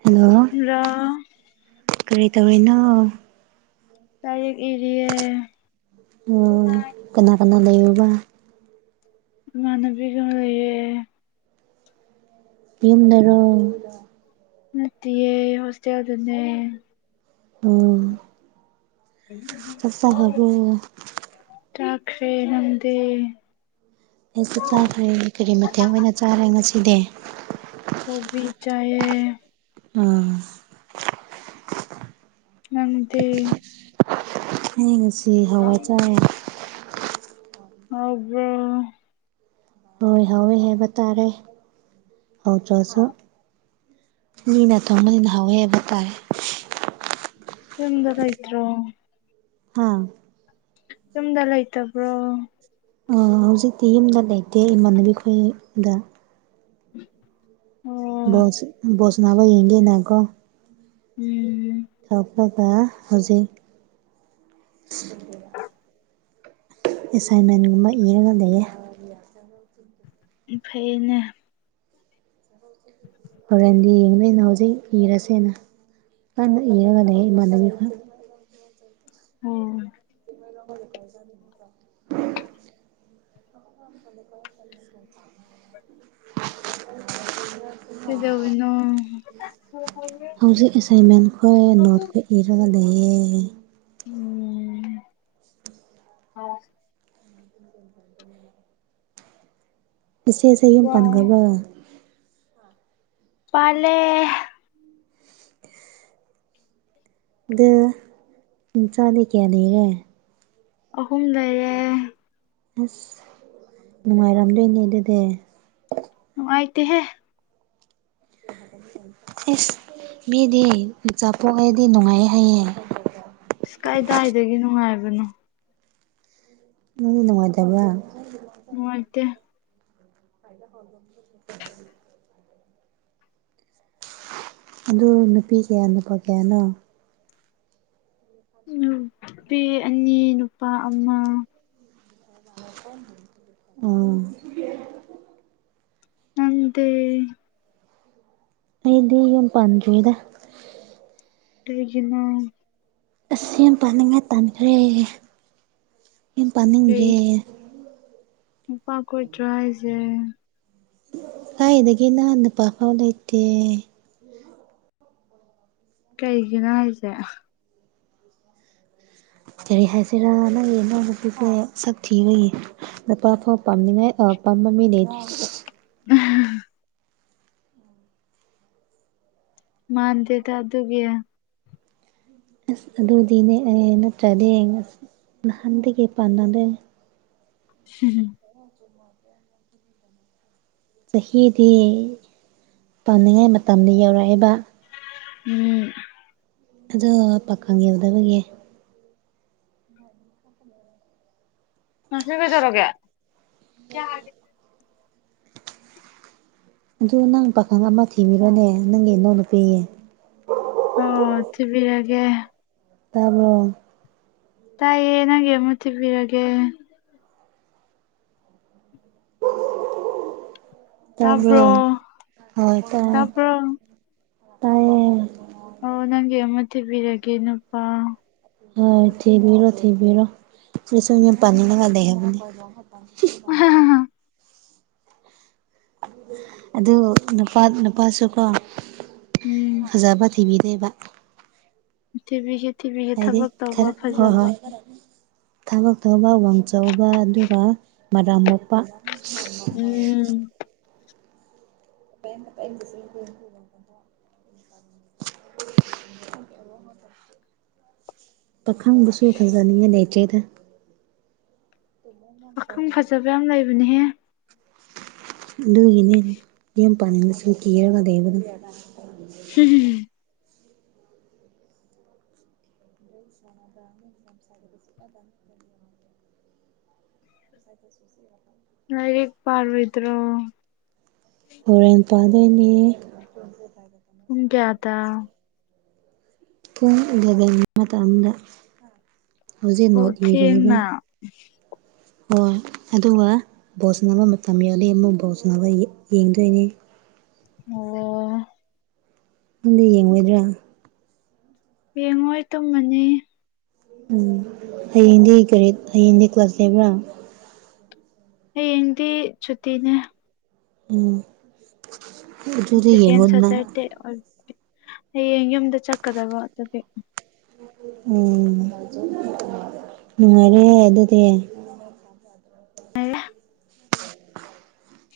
hello ꯔ ꯀꯔꯤ ꯇꯧꯔꯤꯅꯣ ꯂꯥꯏꯔꯤꯛ ꯏꯔꯤꯌꯦ ꯎꯝ ꯀꯅꯥ ꯀꯅꯥ ꯂꯩꯌꯕ ꯃꯅꯕꯤꯒꯦ ꯌꯨꯝꯗꯔꯣꯡ ꯅꯠꯇꯦꯌꯦ ꯍꯣꯁꯇꯦꯜꯗꯨꯅꯦ ꯎꯝ ꯆꯥꯈ꯭ꯔꯕ꯭ꯔꯣ ꯇꯈꯦ ꯅꯗꯦ [unintelligible] ꯑꯩꯁꯨ ꯆꯥꯈ꯭ꯔꯦ ꯀꯔꯤ ꯃꯇꯦꯡ ꯑꯣꯏꯅ ꯆꯥꯔꯦ ꯉꯁꯤꯗꯤ ꯀꯕꯤꯤ ꯆꯌꯦ ꯎꯝ ꯅꯪꯗꯤ ꯍꯌꯦꯡꯁꯤ ꯍꯋꯥꯏ ꯆꯥꯔꯦ ꯍꯗꯦ ꯍꯣꯏ ꯍꯣꯏ ꯍꯥꯏꯕ ꯇꯥꯔꯦ ꯍꯧ ꯆ꯭ꯔꯁꯨ ꯃꯤꯅ ꯊ ꯃꯅ ꯍꯋꯦꯕ ꯇꯥꯏ ꯁꯤꯝꯗꯂ ꯏ꯭ꯔꯣ ꯍꯥꯥ ꯌꯨꯝꯗ ꯂꯩꯇꯕ꯭ꯔꯣ ꯍꯧꯖꯤꯛꯇꯤ ꯌꯨꯝꯗ ꯂꯩꯇꯦ ꯏꯃꯥꯟꯅꯕꯤ ꯈꯣꯏꯗ ꯎꯝ ꯕꯣꯁ ꯕꯣꯁꯅꯥꯕ ꯌꯦꯡꯒꯦꯅꯦꯀꯣ ꯎꯝ ꯊꯣꯛꯕ ꯍꯧꯖꯤꯛ ꯑꯗꯨ ꯑꯦꯁꯥꯏꯟꯃꯦꯟꯒꯨꯝꯕ ꯏꯔꯒ ꯂꯩꯌꯦ ꯆ ꯆ ꯑꯐꯩꯅꯦ [unintelligible] ꯍꯣꯔꯦꯟꯗꯤ ꯌꯦꯡꯗꯣꯏ ꯑꯅ ꯍꯧꯖꯤꯛ ꯏꯔꯁꯦꯅ ꯀꯟꯅ ꯏꯔꯒ ꯂꯩ ꯏꯃꯥꯟꯅꯕꯤ ꯈꯣꯏ ꯑꯣꯝ ꯀ [unintelligible] [inaudible] ꯀꯩꯗꯧꯔꯤꯅꯣ ꯍꯧꯖꯤꯛ ꯑꯦꯁꯥꯏꯟꯃꯦꯟꯈ ꯅꯣꯠ ꯄꯤꯔꯒ ꯂꯩꯌꯦ ꯎꯝ ꯍ ꯁꯦꯁꯝ ꯄꯟꯒꯕ ꯄꯂꯦ ꯑ ꯏꯟꯁꯥꯅ ꯀꯌꯥꯅꯤꯔꯦ ꯑꯍꯨꯝ ꯂꯩꯔ ꯑꯁ ꯅꯨꯡꯉꯥꯏꯔꯝꯗꯣꯏꯅꯦ ꯑꯗꯨꯗꯤ ꯅꯨꯡꯉꯥꯏꯇꯦꯍꯦ ꯏꯁꯁ ꯃꯤꯗꯤꯆꯥꯥ ꯄꯣꯛꯑꯗꯤ ꯅꯨꯡꯉꯥꯏ ꯍꯥꯏꯌꯦ ꯏꯁ ꯀꯥꯏꯗꯥꯏꯗꯒꯤ ꯅꯨꯡꯉꯥꯏꯕꯅꯣ ꯅꯉꯥꯏꯗꯕꯥ ꯍ ꯑꯠꯇꯦ ꯍ ꯑꯗꯨ ꯅꯨꯄꯤ ꯀꯌꯥ ꯅꯨꯄꯥ ꯀꯌꯥꯅꯣ ꯅꯨꯄꯤ ꯑꯅꯤ ꯅꯨꯄꯥ ꯑꯃ ꯑꯥ ꯅꯗ ꯑꯩꯗꯤ ꯌꯥꯝ ꯄꯟ ꯆꯨꯗ ꯅ ꯑꯁ ꯌꯥꯝ ꯄꯥꯅꯤꯡꯉꯥꯏ ꯇꯥꯟꯈ꯭ꯔꯦ ꯌꯥꯝ ꯄꯥꯅꯤꯡꯗ꯭ꯔꯦ ꯎꯄꯥ ꯀꯣꯏꯗ꯭ꯔ ꯍꯥꯏꯁꯦ ꯀꯥꯏꯗꯒꯤ ꯅꯍꯥꯟ ꯅꯨꯄꯥꯐꯥꯎ ꯂꯩꯇꯦ ꯀꯩꯒꯤꯅꯣ ꯍꯥꯏꯁꯦ ꯀꯔꯤ ꯍꯥꯏꯁꯤꯔꯥ ꯅꯪꯒꯤꯅꯥꯪꯎ ꯅꯨꯄꯤ ꯐꯥꯎ ꯁꯛ ꯊꯤꯕꯒꯤ ꯅꯨꯄꯥꯐꯥꯎ ꯄꯥꯝꯅꯤꯡꯉꯥꯏ ꯃꯃꯃꯤ ꯅ ꯎꯝ ꯃꯥꯥꯟꯗꯦ ꯊ ꯑꯗꯨꯒꯌꯥ ꯑꯁ ꯑꯗꯨꯗꯤꯅꯦ ꯅꯠꯇ꯭ꯔꯗꯤ ꯑꯁ ꯅꯍꯥꯟꯗꯒꯤ ꯄꯥꯟꯅꯗ ꯍꯝꯨꯝ ꯋꯥ ꯍꯥꯏ ꯆꯍꯤꯗꯤ ꯄꯥꯝꯅꯤꯡꯉꯥꯏ ꯃꯇꯝꯗ ꯌꯧꯔꯛꯏꯕ ꯎꯝ ꯑꯗꯣ ꯄꯥꯀꯪ ꯌꯧꯗꯕꯒꯤ ꯎꯝ ꯉꯪꯁ ꯀꯩꯗꯧꯔꯒꯦ ꯑꯗꯨ ꯅꯪ ꯄꯥꯈꯪ ꯑꯃ ꯊꯤꯕꯤꯔꯣꯅꯦ ꯅꯪꯒꯤ ꯏꯅꯎ ꯅꯨꯨꯄꯤꯌꯦ ꯑꯣ ꯊꯤꯕꯤꯔꯒꯦ ꯇꯥꯕꯣ ꯇꯥꯏꯌꯦ ꯌꯦ ꯅꯒꯦ ꯃ ꯇ ꯄꯔꯒꯦ ꯇꯕ ꯇꯥꯕ꯭ꯔꯣ ꯍꯣꯏ ꯇ ꯇꯥꯕ꯭ꯔꯣ ꯇꯥꯏꯌꯦ ꯑꯣ ꯅꯪꯒ ꯃ ꯇꯕꯤꯤꯔꯒꯦ ꯅꯨꯄꯥ ꯍꯣꯏ ꯊꯕꯤꯔꯣ ꯊꯕꯤꯔꯣꯁꯨꯣ ꯄꯅꯤ ꯂꯗ ꯍꯥꯏꯕ ꯑꯗꯨ ꯅꯨꯄꯥ ꯅꯨꯄꯥꯁꯨꯀꯣ ꯎꯝ ꯐꯖꯕ ꯊꯤꯕꯤꯗ ꯂꯩꯦꯕ ꯇꯤꯚꯤꯒꯤ ꯇꯤꯚꯤꯒꯤ ꯍꯥꯏꯗꯤ ꯊꯕꯛ ꯇꯧꯕ ꯈꯔ ꯍꯣꯏ ꯐꯖꯕ ꯍꯣꯏ ꯊꯕꯛ ꯇꯧꯕ ꯎꯋꯪꯆꯧꯕ ꯑꯗꯨꯒ ꯃꯔꯥꯝ ꯃꯣꯛꯄ ꯎꯝ [inaudible] ꯄꯥꯈꯪꯕꯁꯨ ꯊꯖꯅꯤꯡꯉ ꯂꯩꯆꯦꯗ ꯄꯥꯈꯪ ꯐꯖꯕ ꯌꯥꯝ ꯂꯩꯕꯅꯦꯍꯦ ꯑꯗꯨꯒꯤꯅꯦ ꯌꯥꯝ ꯄꯥꯅꯤꯡꯅꯁꯨ ꯀꯤꯔꯒꯗꯩꯕꯗ ꯍꯨꯝ ꯍꯨꯝ ꯍꯨꯝꯃꯝꯝ ꯆꯁ ꯂꯥꯏꯔꯦꯛ ꯄꯥꯔ ꯑꯣꯏꯗ꯭ꯔꯣ ꯍꯣꯔꯦꯟ ꯄꯥꯗꯣꯏꯅꯦ ꯗ ꯎ ꯀꯌꯥꯗ ꯄꯨꯡ ꯎꯂꯒꯟ ꯃꯇꯝꯗ ꯍꯧꯖꯤꯛ ꯑꯣ ꯅꯣꯠ ꯏꯔꯤꯕ ꯊꯦꯡꯅ ꯍ ꯑꯗꯨꯒ ꯕꯣꯠ ꯁꯅꯕ ꯃꯇꯝ ꯌꯎꯜꯂꯤ ꯑꯃꯨꯛ ꯕꯣꯠ ꯁꯅꯕ ꯌꯦꯡꯗꯣꯏꯅꯤ ꯑꯣ ꯅꯪꯗꯤ ꯌꯦꯡꯉꯣꯏꯗ꯭ꯔꯥ ꯌꯦꯡꯉꯣꯏ ꯇꯨꯝꯃꯅꯤ ꯎꯝ ꯍꯌꯦꯡꯗꯤ ꯀꯔꯤ ꯍꯌꯦꯡꯗꯤ ꯀ꯭ꯂꯥꯁ ꯂꯩꯕ꯭ꯔꯥ ꯍꯌꯦꯡꯗꯤ ꯁꯨꯇꯤꯅꯦ ꯎꯝ ꯎꯝ ꯆꯦꯀꯦꯟ ꯁꯇꯔꯗꯦ ꯍꯌꯦꯡ ꯌꯨꯝꯗ ꯆꯠꯀꯗꯕ ꯑꯗꯨꯒꯤ ꯎꯝ ꯅꯨꯡꯉꯥꯏꯔꯦ ꯑꯗꯨꯗꯤ ꯉꯥꯏꯔꯦ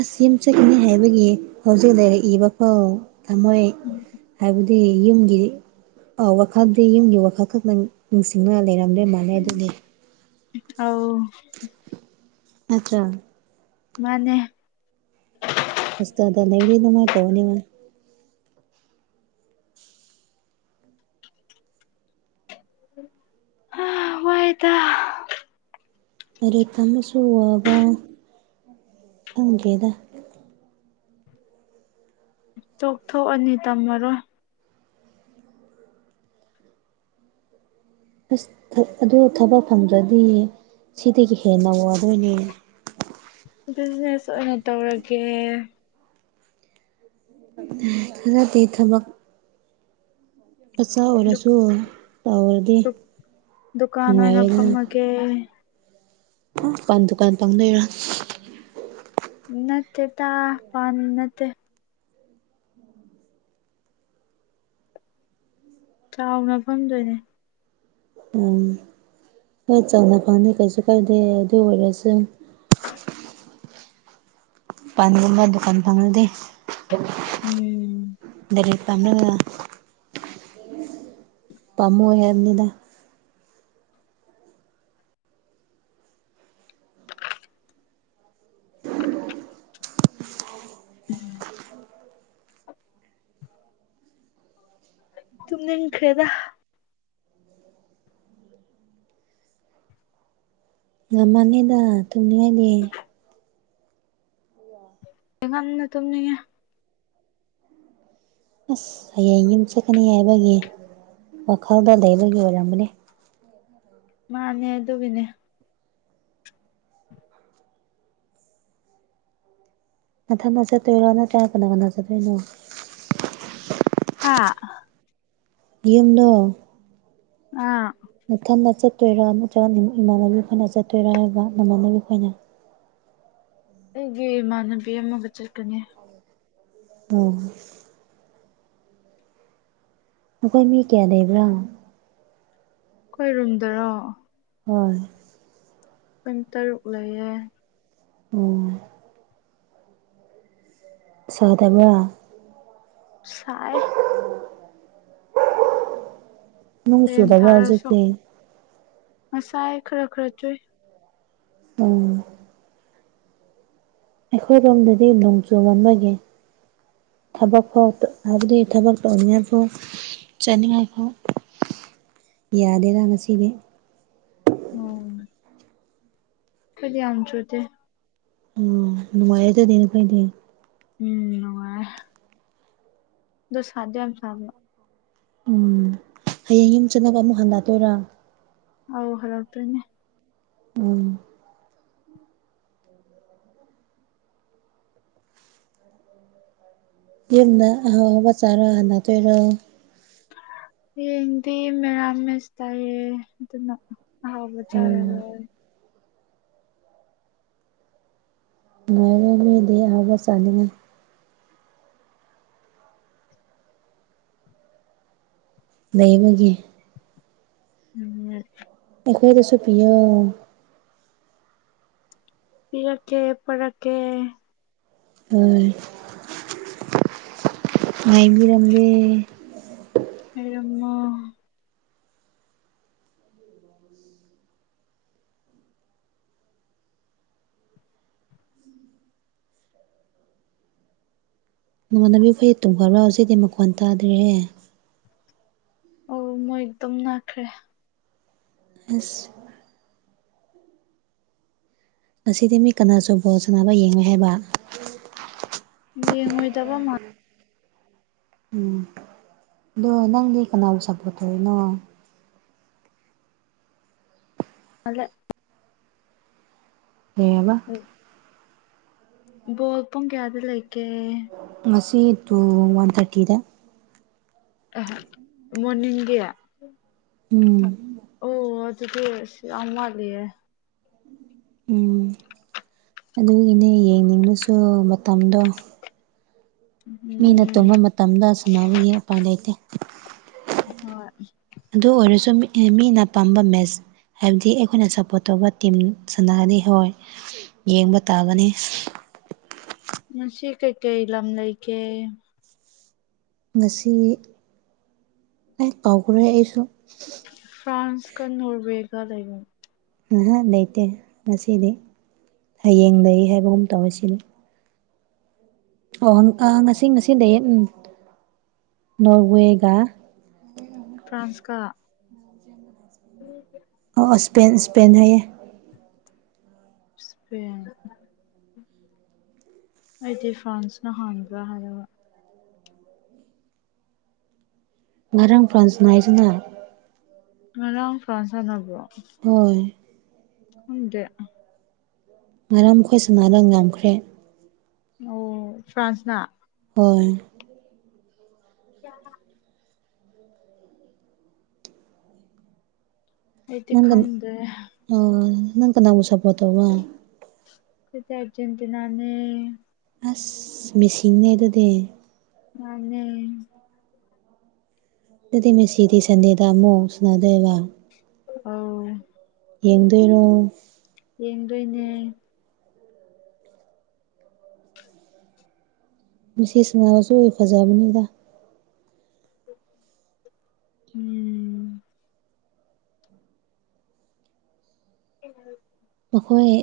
ꯑꯁꯤ ꯑꯃ ꯆꯠꯈꯤꯅꯤ ꯍꯥꯏꯕꯒꯤ ꯍꯧꯖꯤꯛ ꯂꯩꯔꯛꯏꯕ ꯐꯧ ꯊꯝꯃꯣꯏ ꯎꯝ ꯍꯥꯏꯕꯗꯤ ꯌꯨꯝꯒꯤꯗꯤ ꯑꯥ ꯋꯥꯈꯜꯗꯤ ꯌꯨꯝꯒꯤ ꯋꯥꯈꯜ ꯈꯛꯇꯪ ꯅꯤꯡꯁꯤꯡꯗꯨꯅ ꯂꯩꯔꯝꯗꯦ ꯃꯥꯥꯟꯂꯩ ꯑꯗꯨꯅꯤ ꯑꯥꯎ ꯑꯆꯥ ꯃꯥꯅꯦ ꯍꯁꯗ ꯅꯔꯤ ꯅꯅꯨꯡꯥꯏ ꯇꯧꯅꯤ ꯑ ꯍꯣꯏꯗ ꯑꯩ ꯇ ꯑꯃꯁꯨ ꯋꯥꯕ ꯈꯪꯗꯦꯗ ꯆꯣꯛꯊꯣꯛꯑꯅꯤ ꯇꯝꯃꯔꯣꯏ ꯑꯁ ꯑꯗꯣ ꯊꯕꯛ ꯐꯪꯗ꯭ꯔꯗꯤ ꯁꯤꯗꯒꯤ ꯍꯦꯟꯅ ꯋꯥꯗꯣꯏꯅꯤꯅꯦ ꯕꯤꯖꯤꯅꯦꯁ ꯑꯣꯏꯅ ꯇꯧꯔꯒꯦ ꯍꯔꯗꯤ ꯊꯃꯛ ꯃꯆꯥ ꯗꯨꯛ ꯑꯣꯏꯜꯔꯁꯨ ꯇꯧꯔꯗꯤ ꯗꯨꯛ ꯗꯨꯀꯥꯟ ꯑꯣꯏꯅ ꯅꯨꯡꯉꯥꯏꯔꯅꯤ [unintelligible] ꯄꯥꯟ ꯗꯨꯀꯥꯟ ꯄꯥꯡꯅꯩꯔꯥ ꯅꯠꯇꯦ ꯇꯥ ꯄꯝ ꯅꯠꯇꯦ ꯆꯥꯎꯅ ꯐꯝꯗꯣꯏꯅꯦ ꯑꯝ ꯍꯣꯏ ꯆꯥꯎꯅ ꯐꯪꯅꯤ ꯀꯩꯁꯨ ꯀꯥꯏꯗꯦ ꯑꯗꯨ ꯑꯣꯏꯔꯁꯨ ꯄꯗꯝ ꯃꯥ ꯗꯨꯀꯥꯟ ꯐꯉꯗ ꯎꯝ ꯗꯔꯤ ꯇꯝꯅ ꯄꯥꯝꯃꯣꯏ ꯍꯥꯏꯕꯅꯤꯅ ꯀꯀꯛ ꯎꯝ ꯇꯨꯃꯤꯅ ꯅꯤꯡ ꯀꯩꯗꯗꯥ ꯉ ꯃꯥꯥꯟꯂꯗ ꯊꯨꯝꯅꯤꯡꯉꯥꯏꯗꯤ ꯉꯝꯅ ꯇꯅ ꯑꯁ ꯍꯌꯦꯡ ꯌꯨꯝ ꯆꯠꯀꯅꯤ ꯍꯥꯏꯕꯒꯤ ꯋꯥꯈꯜꯗ ꯂꯩꯕꯒꯤ ꯑꯣꯏꯔꯝꯕꯅꯦ ꯃꯥꯅꯦ ꯑꯗꯨꯒꯤꯅꯦ ꯃꯊꯪꯗ ꯆꯠꯇꯣꯏꯔꯣ ꯅꯠꯇ꯭ꯔꯒ ꯀꯅꯥ ꯀꯅꯥ ꯆꯠꯇꯣꯏꯅꯣ ꯍꯥꯥ ꯌꯨꯝꯅ ꯑꯥ ꯅꯊꯟꯅ ꯆꯠꯇꯣꯏꯔꯥ ꯅꯠꯇ꯭ꯔꯒ ꯏꯃꯥꯟꯅꯕꯤ ꯑꯩꯈꯣꯏꯅ ꯆꯠꯇꯣꯏꯔꯥ ꯍꯥꯏꯕ ꯅꯃꯥꯟꯅꯕꯤ ꯑꯩꯈꯣꯏꯅ ꯑꯩꯒꯤ ꯏꯃꯥꯟꯅꯕꯤ ꯑꯃꯒ ꯆꯠꯀꯅꯤ ꯑꯣ ꯑꯩꯈꯣꯏ ꯃꯤ ꯀꯌꯥ ꯂꯩꯕ꯭ꯔꯥ ꯈꯣꯏꯔꯨꯝꯗꯔꯣ ꯍꯣꯏ ꯀꯨꯟ ꯇꯔꯨꯛ ꯂꯩꯌꯦ ꯎꯝ ꯁꯗꯕ ꯁꯥꯏ ꯅꯣꯡ ꯐꯦꯟ ꯆꯨꯗꯕ꯭ꯔꯥ ꯊꯥꯔꯁꯨ ꯍꯧꯖꯤꯛꯇꯤ ꯉꯁꯥꯏ ꯈꯔ ꯈꯔ ꯆꯨꯏ ꯎꯝ ꯑꯩꯈꯣꯏꯔꯣꯝꯗꯗꯤ ꯅꯣꯡꯖꯨ ꯑꯃꯝ ꯊꯕꯛ ꯐꯥꯎ ꯍꯥꯏꯕꯗꯤ ꯊꯕꯛꯛꯇꯧꯅꯤꯐꯥꯎ ꯆꯠꯅꯤꯡꯉꯥꯏ ꯐꯥꯎ ꯌꯥꯗꯦꯔ ꯉꯁꯤꯗꯤ ꯎꯝ ꯈꯨꯠ ꯌꯥꯝꯗ꯭ꯔ ꯇꯤ ꯅꯨꯡꯃꯌꯦꯗꯗꯅ ꯐꯩꯅꯦ ꯎꯝ ꯁꯥꯗ ꯌꯥꯝ ꯁꯝꯅ ꯎꯝ ꯍꯌꯦꯡ ꯌꯨꯝ ꯆꯠꯅꯕ ꯑꯃꯨꯛ ꯍꯟꯂꯇꯣꯏꯔꯥ ꯑꯣ ꯍꯂꯛ ꯇꯣꯏꯅꯦ ꯎꯝ ꯌꯦꯟꯅ ꯍꯥꯋꯥꯕꯆꯥꯔ ꯍꯥꯟꯂ ꯇꯣꯏꯔꯣ ꯌꯦꯗꯤ ꯃꯦꯂꯝꯃꯦꯁ ꯇꯥꯏꯌꯦ ꯑꯗꯨꯅ ꯑꯍꯥꯎ ꯎꯝ ꯆꯔꯔꯣꯏ ꯃꯤꯗꯤ ꯑꯍꯥꯎꯕ ꯆꯥꯅꯤꯡꯉꯦ ꯂꯩꯕꯒꯤ ꯎꯝ ꯑꯩꯈꯣꯏ ꯒꯤꯁꯨ ꯄꯤꯌꯣ ꯄꯤꯔꯛꯀꯦ ꯄꯣꯔꯛꯀꯦ ꯍꯣꯏ ꯉꯥꯏꯕꯤꯔꯝꯒꯦ ꯎ ꯑꯩꯔꯝꯃꯣ ꯅꯣꯡꯉꯥꯟꯗꯕꯤ ꯐꯣꯏ ꯇꯨꯡ ꯈꯕꯥꯎ ꯍꯧꯁꯤꯗꯤ ꯃꯈꯀꯣꯟ ꯇꯥꯗ꯭ꯔꯤꯦ ꯑꯣ ꯃꯣꯏ ꯑꯗꯨꯝ ꯅꯥꯈ꯭ꯔꯦ ꯑꯁ ꯉꯁꯤꯗꯤ ꯃꯤ ꯀꯅꯥꯁꯨ ꯕꯣꯜ ꯁꯥꯟꯅꯕ ꯌꯦꯡꯉ ꯍꯥꯏꯕ ꯌꯦꯉꯣꯏꯗꯕ ꯃꯥ ꯎꯝ ꯑꯗꯣ ꯅꯪꯗꯤ ꯀꯅꯥꯕꯨ ꯁꯥꯄꯣꯔꯠ ꯇꯧꯔꯤꯅꯣ ꯑꯂꯦ ꯀꯩꯍꯥꯏꯕ ꯕꯣꯜ ꯄꯨꯡ ꯀꯌꯥꯗ ꯂꯩꯒꯦ ꯉꯁꯤ ꯗꯨ ꯋꯥꯟ ꯊꯥꯔꯇꯤꯗ ꯑ ꯃꯣꯔꯅꯤꯡꯒꯤ ꯎꯝ ꯑꯣ ꯑꯗꯨꯗꯤ ꯑꯁ ꯌꯥꯝ ꯋꯥꯠꯂꯤꯌꯦ ꯎꯝ ꯑꯗꯨꯒꯤꯅꯦ ꯌꯦꯡꯅꯤꯡꯉꯁꯨ ꯃꯇꯝꯗꯣ ꯃꯤꯅ ꯎꯝ ꯇꯨꯝꯕ ꯃꯇꯝꯗ ꯁꯥꯟꯅꯕꯒꯤ ꯎꯄꯥꯏ ꯂꯩꯇꯦ ꯍꯣꯏ ꯑꯗꯨ ꯑꯣꯏꯔꯁꯨ ꯃꯤꯅ ꯄꯥꯝꯕ ꯃꯦꯁ ꯍꯥꯏꯕꯗꯤ ꯑꯩꯈꯣꯏꯅ ꯁꯞꯄꯣꯔꯠ ꯇꯧꯕ ꯇꯤꯝ ꯁꯅꯥꯗꯤ ꯍꯣꯏ ꯌꯦꯡꯕ ꯇꯥꯕꯅꯤ ꯉꯁꯤ ꯀꯩ ꯀꯩ ꯂꯝ ꯂꯩ ꯀꯦ ꯉꯁꯤ ꯑꯩ ꯀꯥꯎꯈ꯭ꯔꯦ ꯑꯩꯁꯨ ꯐ꯭ꯔꯥꯟꯁ ꯀ ꯅꯣꯔꯋꯧꯒ ꯂꯩꯕ ꯉꯍꯥ ꯂꯩꯇꯦ ꯉꯁꯤꯗꯤ ꯍꯌꯦꯡ ꯂꯩ ꯍꯥꯏꯕꯒꯨꯝ ꯇꯧꯋ ꯁꯤꯅꯤ ꯑꯣ ꯉꯁꯤ ꯉꯁꯤ ꯂꯩꯌꯦ ꯅꯣꯔꯋꯦꯒ ꯐ꯭ꯔꯥꯟꯁꯀ ꯎꯝ ꯑꯣ ꯑꯁ ꯁ꯭ꯄꯦꯟ ꯁ꯭ꯄꯦꯟ ꯍꯥꯏꯌꯦ ꯏꯁꯄꯦꯟ ꯑꯩꯗꯤ ꯐ꯭ꯔꯥꯟꯁꯅ ꯍꯥꯟꯕ꯭ꯔꯥ ꯍꯥꯏꯔꯒ ꯉꯔꯥꯡ ꯐ꯭ꯔꯥꯟꯁ ꯁꯥꯅꯩ [unintelligible] ꯉꯔꯤꯡ ꯐ꯭ꯔꯥꯥꯟꯁ ꯁꯅꯥꯕ꯭ꯔꯣ ꯍꯣꯏ ꯈꯪꯗ꯭ꯔꯦ ꯉꯔꯥꯡ ꯈꯣꯏ ꯁꯅꯕ ꯉꯝꯈ꯭ꯔꯦ ꯑꯣ ꯐ꯭ꯔꯥꯟꯁꯅ ꯑꯣꯏ ꯌꯥ ꯑꯩꯗꯤ ꯈꯪꯗꯦ ꯑꯣꯢ ꯅꯪ ꯀꯅꯥꯕꯨ ꯁꯄꯣꯠ ꯇꯧꯕ ꯑꯩꯗꯤ ꯑꯔꯖꯦꯟꯇꯤꯅꯥꯅꯦ ꯑꯁ ꯃꯦꯁꯤꯅꯦ ꯑꯗꯨꯗꯤ ꯃꯥꯅꯦ ꯑꯗꯨꯗꯤ ꯃꯁꯤꯗꯤ ꯁꯟꯗꯦꯗꯃꯣ ꯁꯅꯥꯗꯣꯢꯕ ꯑꯣ ꯌꯦꯡꯗꯣꯢꯔꯣ ꯌꯦꯡꯗꯣꯏꯅꯦ ꯃꯤꯁꯤ ꯁꯅꯕꯁꯨ ꯐꯖꯕꯅꯤꯗ ꯎꯝ ꯑꯦ [unintelligible] ꯃꯈꯣꯏ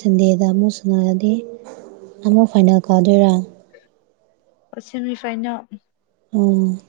ꯁꯟꯗꯦꯗ ꯑꯃꯨꯛ ꯁꯪꯉꯛꯑꯗꯤ ꯑꯃꯨꯛ ꯐꯥꯏꯅꯦꯜ ꯀꯥꯎꯗꯣꯏꯔꯥ ꯑ ꯁꯦꯃꯤꯐꯥꯏꯅꯦꯜ ꯎꯝ